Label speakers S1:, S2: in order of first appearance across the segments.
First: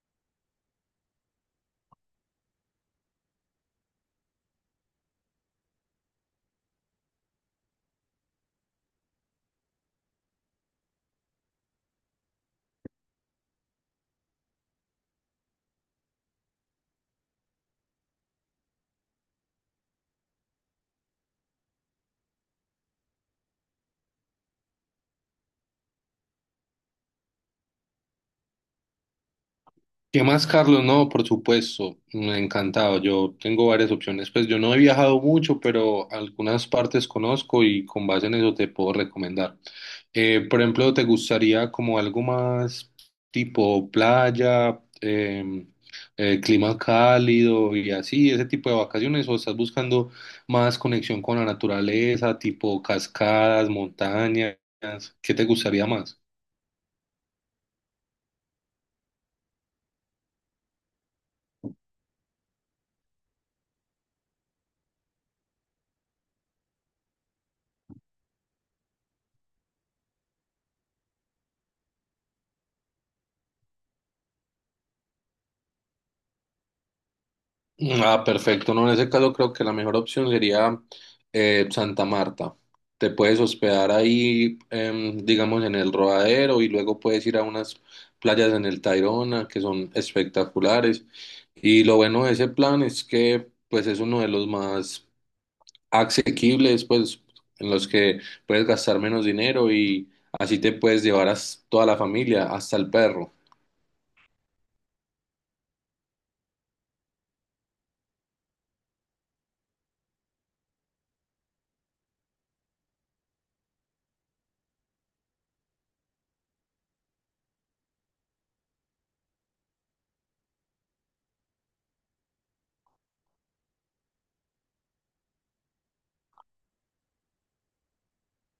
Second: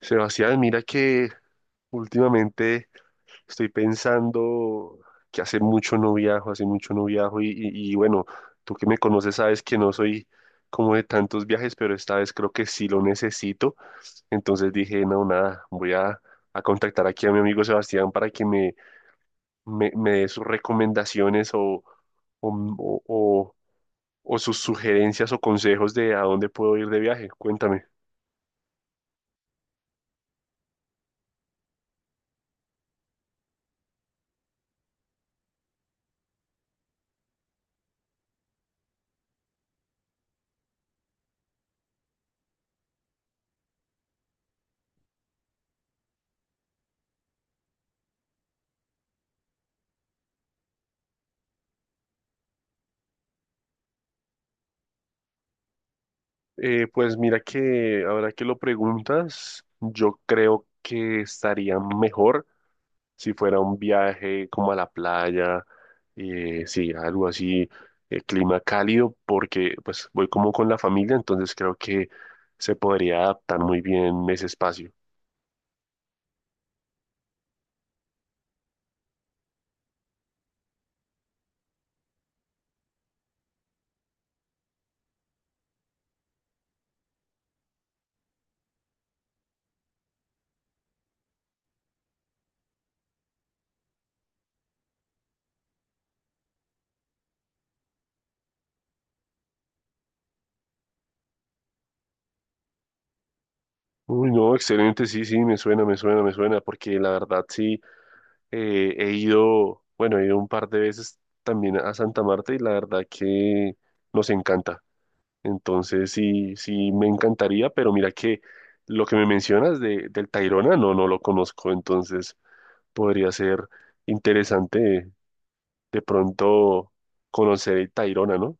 S1: Sebastián, mira que últimamente estoy pensando que hace mucho no viajo, y bueno, tú que me conoces sabes que no soy como de tantos viajes, pero esta vez creo que sí lo necesito. Entonces dije, no, nada, voy a contactar aquí a mi amigo Sebastián para que me dé sus recomendaciones o, o o- o sus sugerencias o consejos de a dónde puedo ir de viaje. Cuéntame.
S2: ¿Qué más, Carlos? No, por supuesto, me ha encantado. Yo tengo varias opciones. Pues yo no he viajado mucho, pero algunas partes conozco y con base en eso te puedo recomendar. Por ejemplo, ¿te gustaría como algo más tipo playa, clima cálido y así, ese tipo de vacaciones? ¿O estás buscando más conexión con la naturaleza, tipo cascadas, montañas? ¿Qué te gustaría más?
S1: Pues mira que ahora que lo preguntas, yo creo que estaría mejor si fuera un viaje como a la playa, sí, algo así, clima cálido, porque pues voy como con la familia, entonces creo que se podría adaptar muy bien ese espacio.
S2: Ah, perfecto. No, en ese caso creo que la mejor opción sería Santa Marta. Te puedes hospedar ahí, digamos, en el Rodadero y luego puedes ir a unas playas en el Tayrona que son espectaculares. Y lo bueno de ese plan es que, pues, es uno de los más asequibles, pues, en los que puedes gastar menos dinero y así te puedes llevar a toda la familia, hasta el perro.
S1: Uy, no, excelente, sí, sí, me suena, porque la verdad sí, he ido, bueno, he ido un par de veces también a Santa Marta y la verdad que nos encanta. Entonces sí, sí me encantaría, pero mira que lo que me mencionas del Tayrona, no, no lo conozco, entonces podría ser interesante de pronto conocer el Tayrona, ¿no?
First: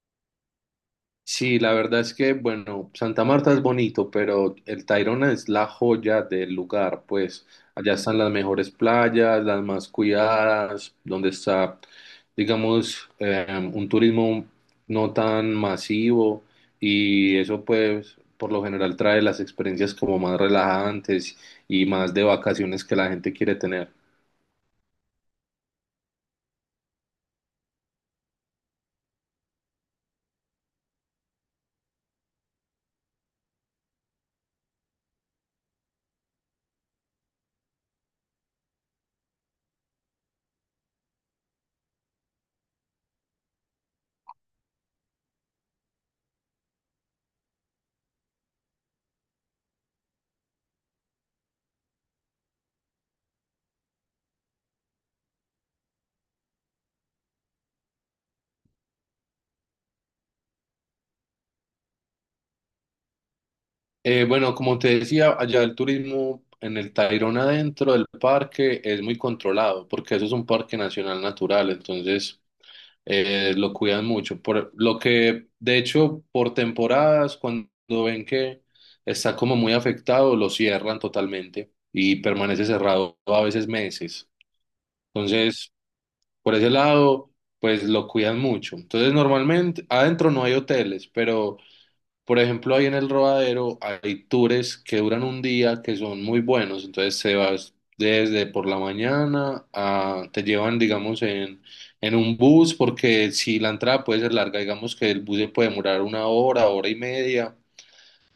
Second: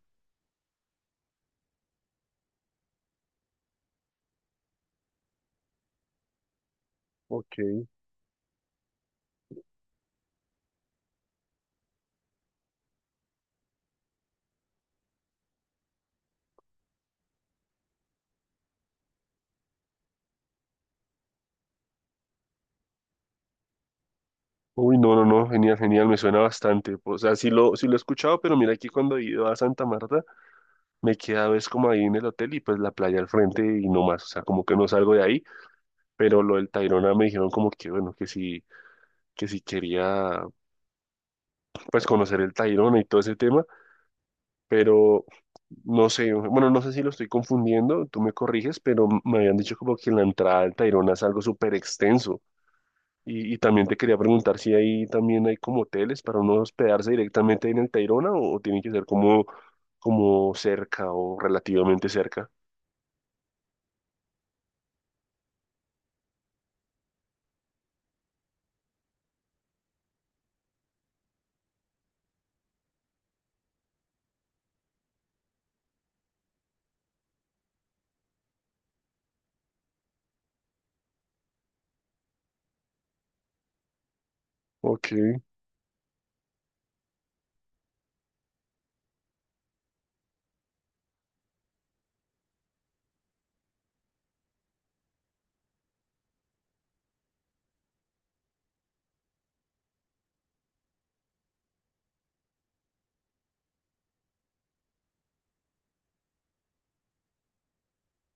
S2: Sí, la verdad es que, bueno, Santa Marta es bonito, pero el Tayrona es la joya del lugar, pues
S1: Ok.
S2: allá están las mejores playas, las más cuidadas, donde está, digamos, un turismo no tan masivo, y eso pues por lo general trae las experiencias como más relajantes y más de vacaciones que la gente quiere tener.
S1: Uy, no, no, no, genial, me suena bastante. O sea, sí lo he escuchado, pero mira que cuando he ido a Santa Marta, me quedaba es como ahí en el hotel y pues la playa al frente y no más, o sea, como que no salgo de ahí, pero lo del Tayrona me dijeron como que bueno, que sí, que si quería pues conocer el Tayrona y todo ese tema. Pero no sé, bueno, no sé si lo estoy confundiendo, tú me corriges, pero me habían dicho como que la entrada al Tayrona es algo súper extenso. Y también te quería preguntar si ahí también hay como hoteles para uno hospedarse directamente en el Tayrona o tiene que ser como, como cerca o relativamente cerca.
S2: Bueno, como te decía, allá el turismo en el Tayrona dentro del parque es muy controlado, porque eso es un parque nacional natural. Entonces, lo cuidan mucho. Por lo que, de hecho, por temporadas, cuando ven que está como muy afectado, lo cierran totalmente y permanece cerrado a veces meses.
S1: Ok,
S2: Entonces, por ese lado, pues lo cuidan mucho. Entonces, normalmente adentro no hay hoteles, pero por ejemplo, ahí en el Rodadero hay tours que duran un día que son muy buenos. Entonces se vas desde por la mañana te llevan, digamos, en, un bus, porque si la entrada puede ser larga, digamos que el bus se puede demorar una hora, hora y media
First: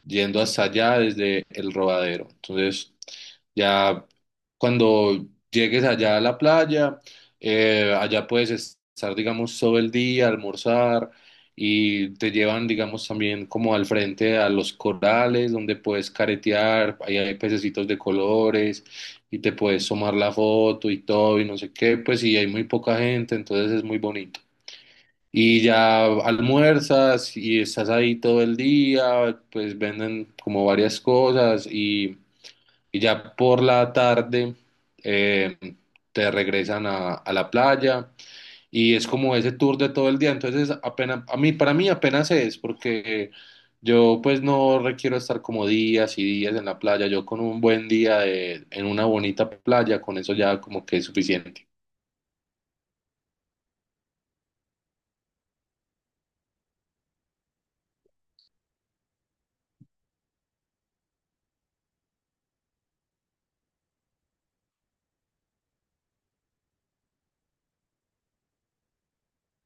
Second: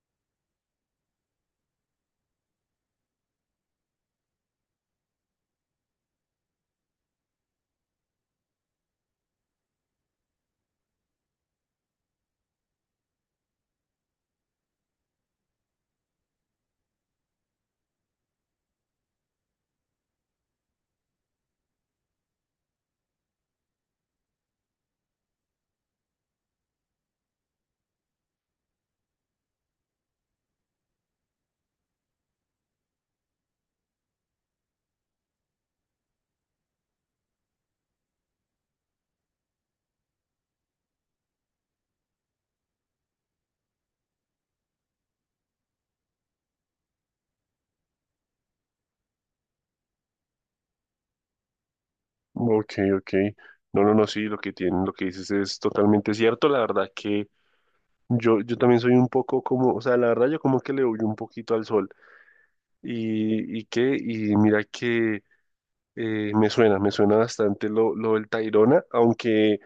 S2: yendo hasta allá desde el Rodadero. Entonces, ya cuando llegues allá a la playa, allá puedes estar, digamos, todo el día, almorzar, y te llevan, digamos, también como al frente a los corales donde puedes caretear, ahí hay pececitos de colores y te puedes tomar la foto y todo y no sé qué, pues, y hay muy poca gente, entonces es muy bonito. Y ya almuerzas y estás ahí todo el día, pues venden como varias cosas, y ya por la tarde eh, te regresan a la playa, y es como ese tour de todo el día. Entonces apenas, a mí, para mí apenas es, porque yo pues no requiero estar como días y días en la playa. Yo con un buen día en una bonita playa, con eso ya como que es suficiente.
S1: ok, ok. No, no, no, sí, lo que tienen, lo que dices es totalmente cierto. La verdad que yo también soy un poco como, o sea, la verdad yo como que le huyo un poquito al sol. Y mira que me suena bastante lo del Tayrona, aunque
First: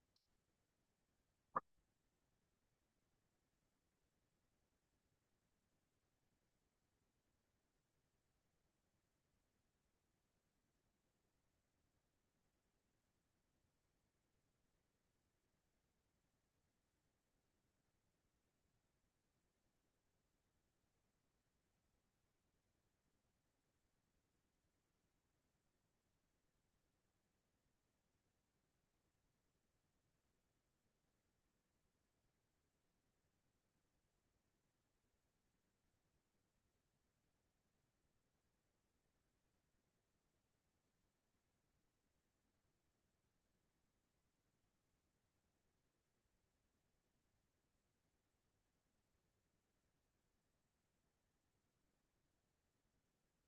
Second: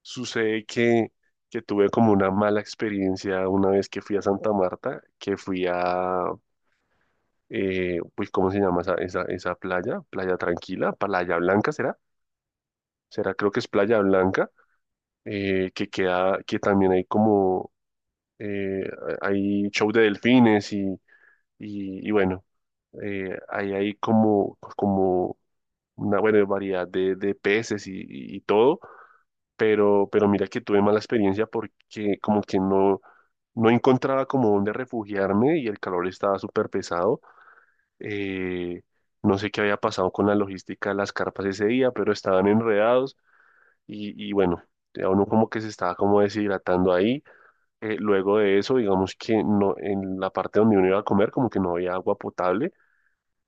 S1: sucede que tuve como una mala experiencia una vez que fui a Santa Marta, que fui a, pues, ¿cómo se llama esa playa? Playa Tranquila, Playa Blanca, ¿será? ¿Será? Creo que es Playa Blanca, que queda, que también hay como, eh, hay show de delfines y bueno, ahí hay como, como una buena variedad de peces y todo, pero mira que tuve mala experiencia porque como que no, no encontraba como dónde refugiarme y el calor estaba súper pesado. Eh, no sé qué había pasado con la logística de las carpas ese día, pero estaban enredados y bueno, ya uno como que se estaba como deshidratando ahí. Luego de eso, digamos que no, en la parte donde uno iba a comer como que no había agua potable.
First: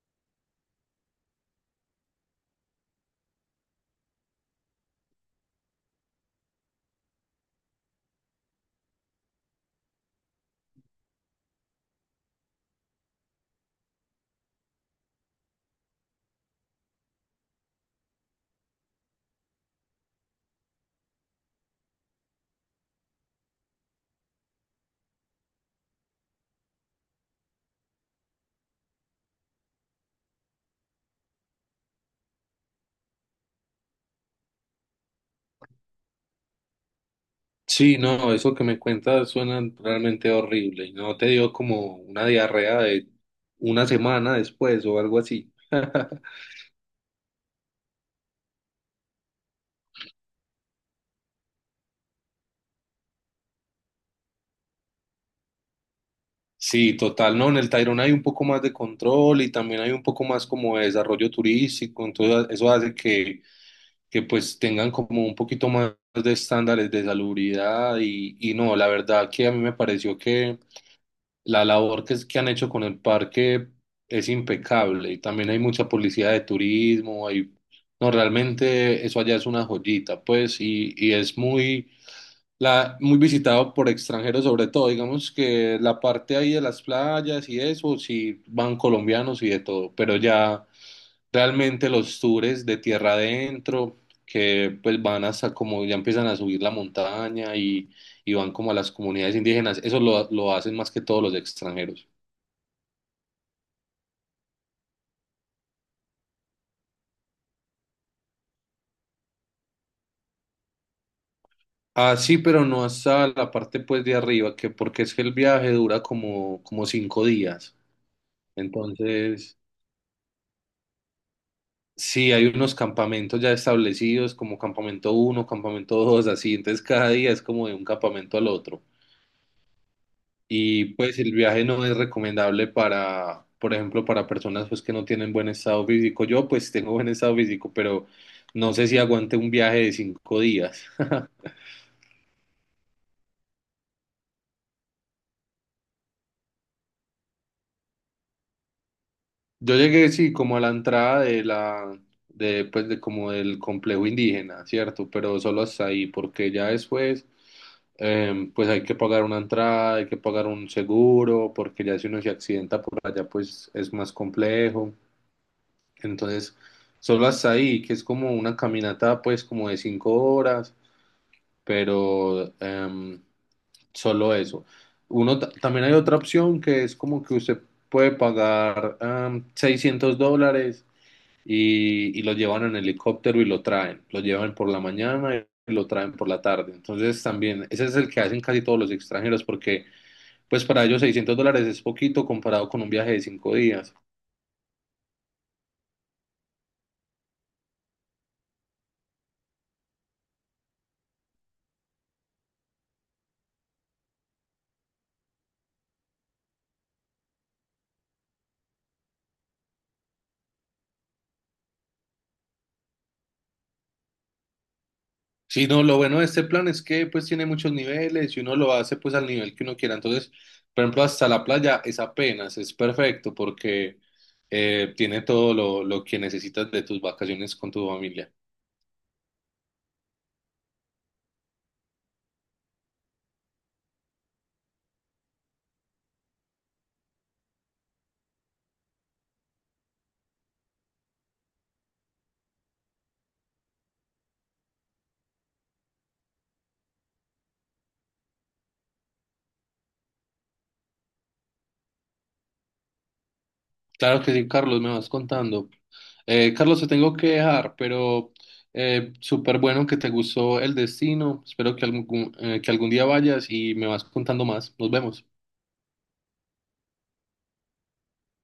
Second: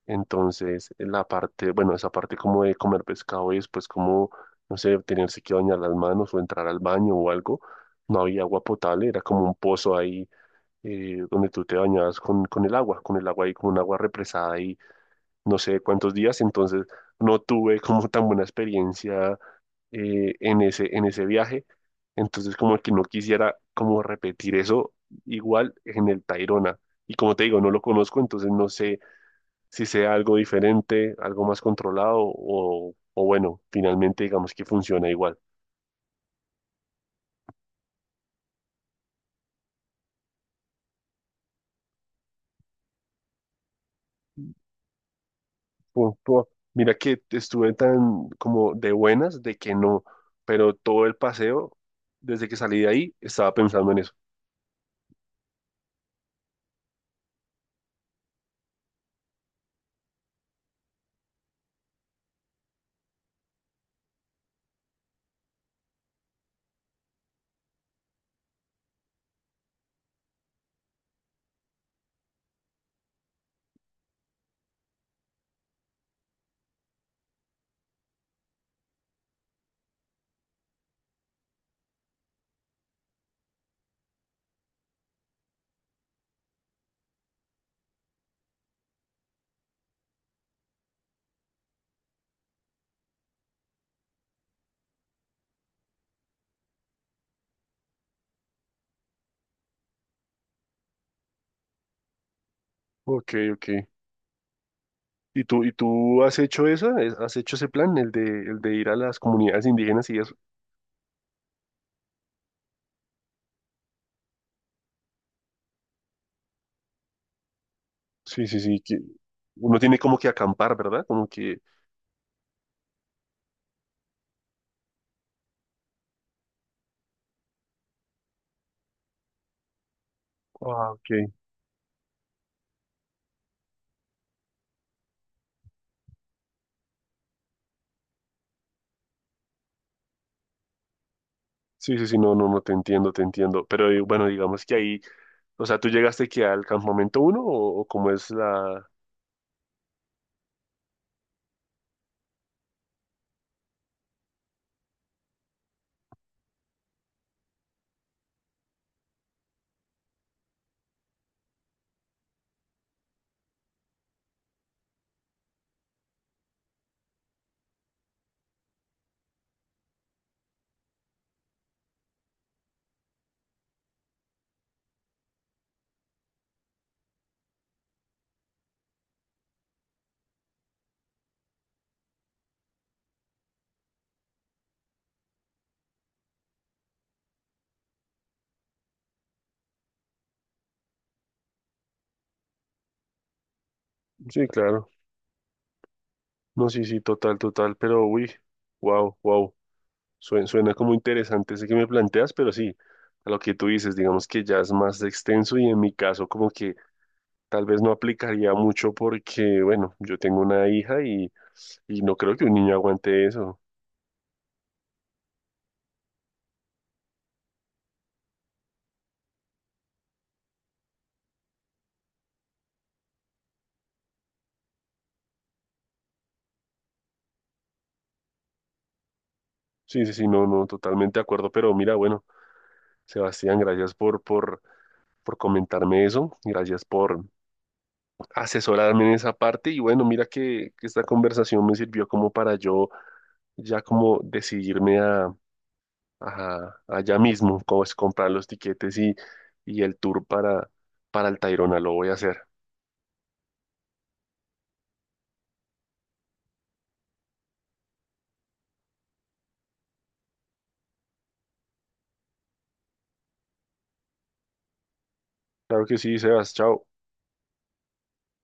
S1: Entonces, la parte, bueno, esa parte como de comer pescado y después como, no sé, tenerse que bañar las manos o entrar al baño o algo, no había agua potable, era como un pozo ahí, donde tú te bañabas con el agua ahí, con un agua represada ahí, no sé cuántos días, entonces no tuve como tan buena experiencia, en en ese viaje, entonces como que no quisiera como repetir eso igual en el Tayrona. Y como te digo, no lo conozco, entonces no sé si sea algo diferente, algo más controlado o bueno, finalmente digamos que funciona igual.
S2: Sí, no, eso que me cuentas suena realmente horrible. ¿No te dio como una diarrea de una semana después o algo así?
S1: Pu- pu- mira que estuve tan como de buenas de que no, pero todo el paseo, desde que salí de ahí, estaba pensando en eso.
S2: Sí, total, no, en el Tayrona hay un poco más de control y también hay un poco más como de desarrollo turístico, entonces eso hace que pues tengan como un poquito más de estándares de salubridad, y no, la verdad que a mí me pareció que la labor que han hecho con el parque es impecable, y también hay mucha policía de turismo, hay. No, realmente eso allá es una joyita, pues, y es muy visitado por extranjeros, sobre todo. Digamos que la parte ahí de las playas y eso, sí van colombianos y de todo, pero ya realmente los tours de tierra adentro, que pues van hasta como ya empiezan a subir la montaña, y van como a las comunidades indígenas, eso lo hacen más que todos los extranjeros.
S1: Ok, ok. ¿Y tú has hecho eso? ¿Has hecho ese plan, el de ir a las comunidades indígenas y eso?
S2: Ah, sí, pero no hasta la parte pues de arriba, ¿que porque es que el viaje dura como 5 días?
S1: Sí, sí, sí, que
S2: Entonces,
S1: uno tiene como que acampar, ¿verdad? Como que...
S2: sí, hay unos campamentos ya establecidos, como campamento uno, campamento dos, así. Entonces, cada día es como de un campamento al otro.
S1: Ah,
S2: Y
S1: ok.
S2: pues el viaje no es recomendable para, por ejemplo, para personas pues que no tienen buen estado físico. Yo pues tengo buen estado físico, pero no sé si aguante un viaje de 5 días.
S1: Sí, sí, sí, no, no, no, te entiendo. Pero bueno, digamos que ahí, o sea, ¿tú llegaste aquí al campamento uno o cómo es la...?
S2: Yo llegué, sí, como a la entrada de la, pues, de como del complejo indígena, ¿cierto? Pero solo hasta ahí, porque ya después, pues hay que pagar una entrada, hay que pagar un seguro, porque ya si uno se accidenta por allá, pues es más complejo. Entonces, solo hasta ahí, que es como una caminata, pues, como de 5 horas, pero solo eso. Uno, también hay otra opción, que es como que usted puede pagar $600 y, lo llevan en helicóptero y lo traen. Lo llevan por la mañana y lo traen por la tarde. Entonces también, ese es el que hacen casi todos los extranjeros, porque pues para ellos $600 es poquito comparado con un viaje de 5 días.
S1: Sí, claro. No, sí, sí, total, total. Pero, uy, wow, wow. Suena como interesante ese que me planteas, pero sí, a lo que tú dices, digamos que ya es más extenso y en mi caso como que tal vez no aplicaría mucho porque, bueno, yo tengo una hija y no creo que un niño aguante eso.
S2: Sí, no, lo bueno de este plan es que pues tiene muchos niveles y uno lo hace pues al nivel que uno quiera. Entonces, por ejemplo, hasta la playa es apenas, es perfecto, porque tiene todo lo que necesitas de tus vacaciones con tu familia.
S1: Sí, sí, sí, no, no, totalmente de acuerdo. Pero mira, bueno, Sebastián, por comentarme eso. Gracias por asesorarme en esa parte y bueno, mira que esta conversación me sirvió como para yo ya como decidirme a, a ya mismo, como es comprar los tiquetes y el tour para el Tayrona, lo voy a hacer.
S2: Claro que sí, Carlos, me vas contando. Carlos, te tengo que dejar, pero súper bueno que te gustó el destino. Espero que que algún día vayas y me vas contando más. Nos vemos.
S1: Claro que sí, Sebas, chao.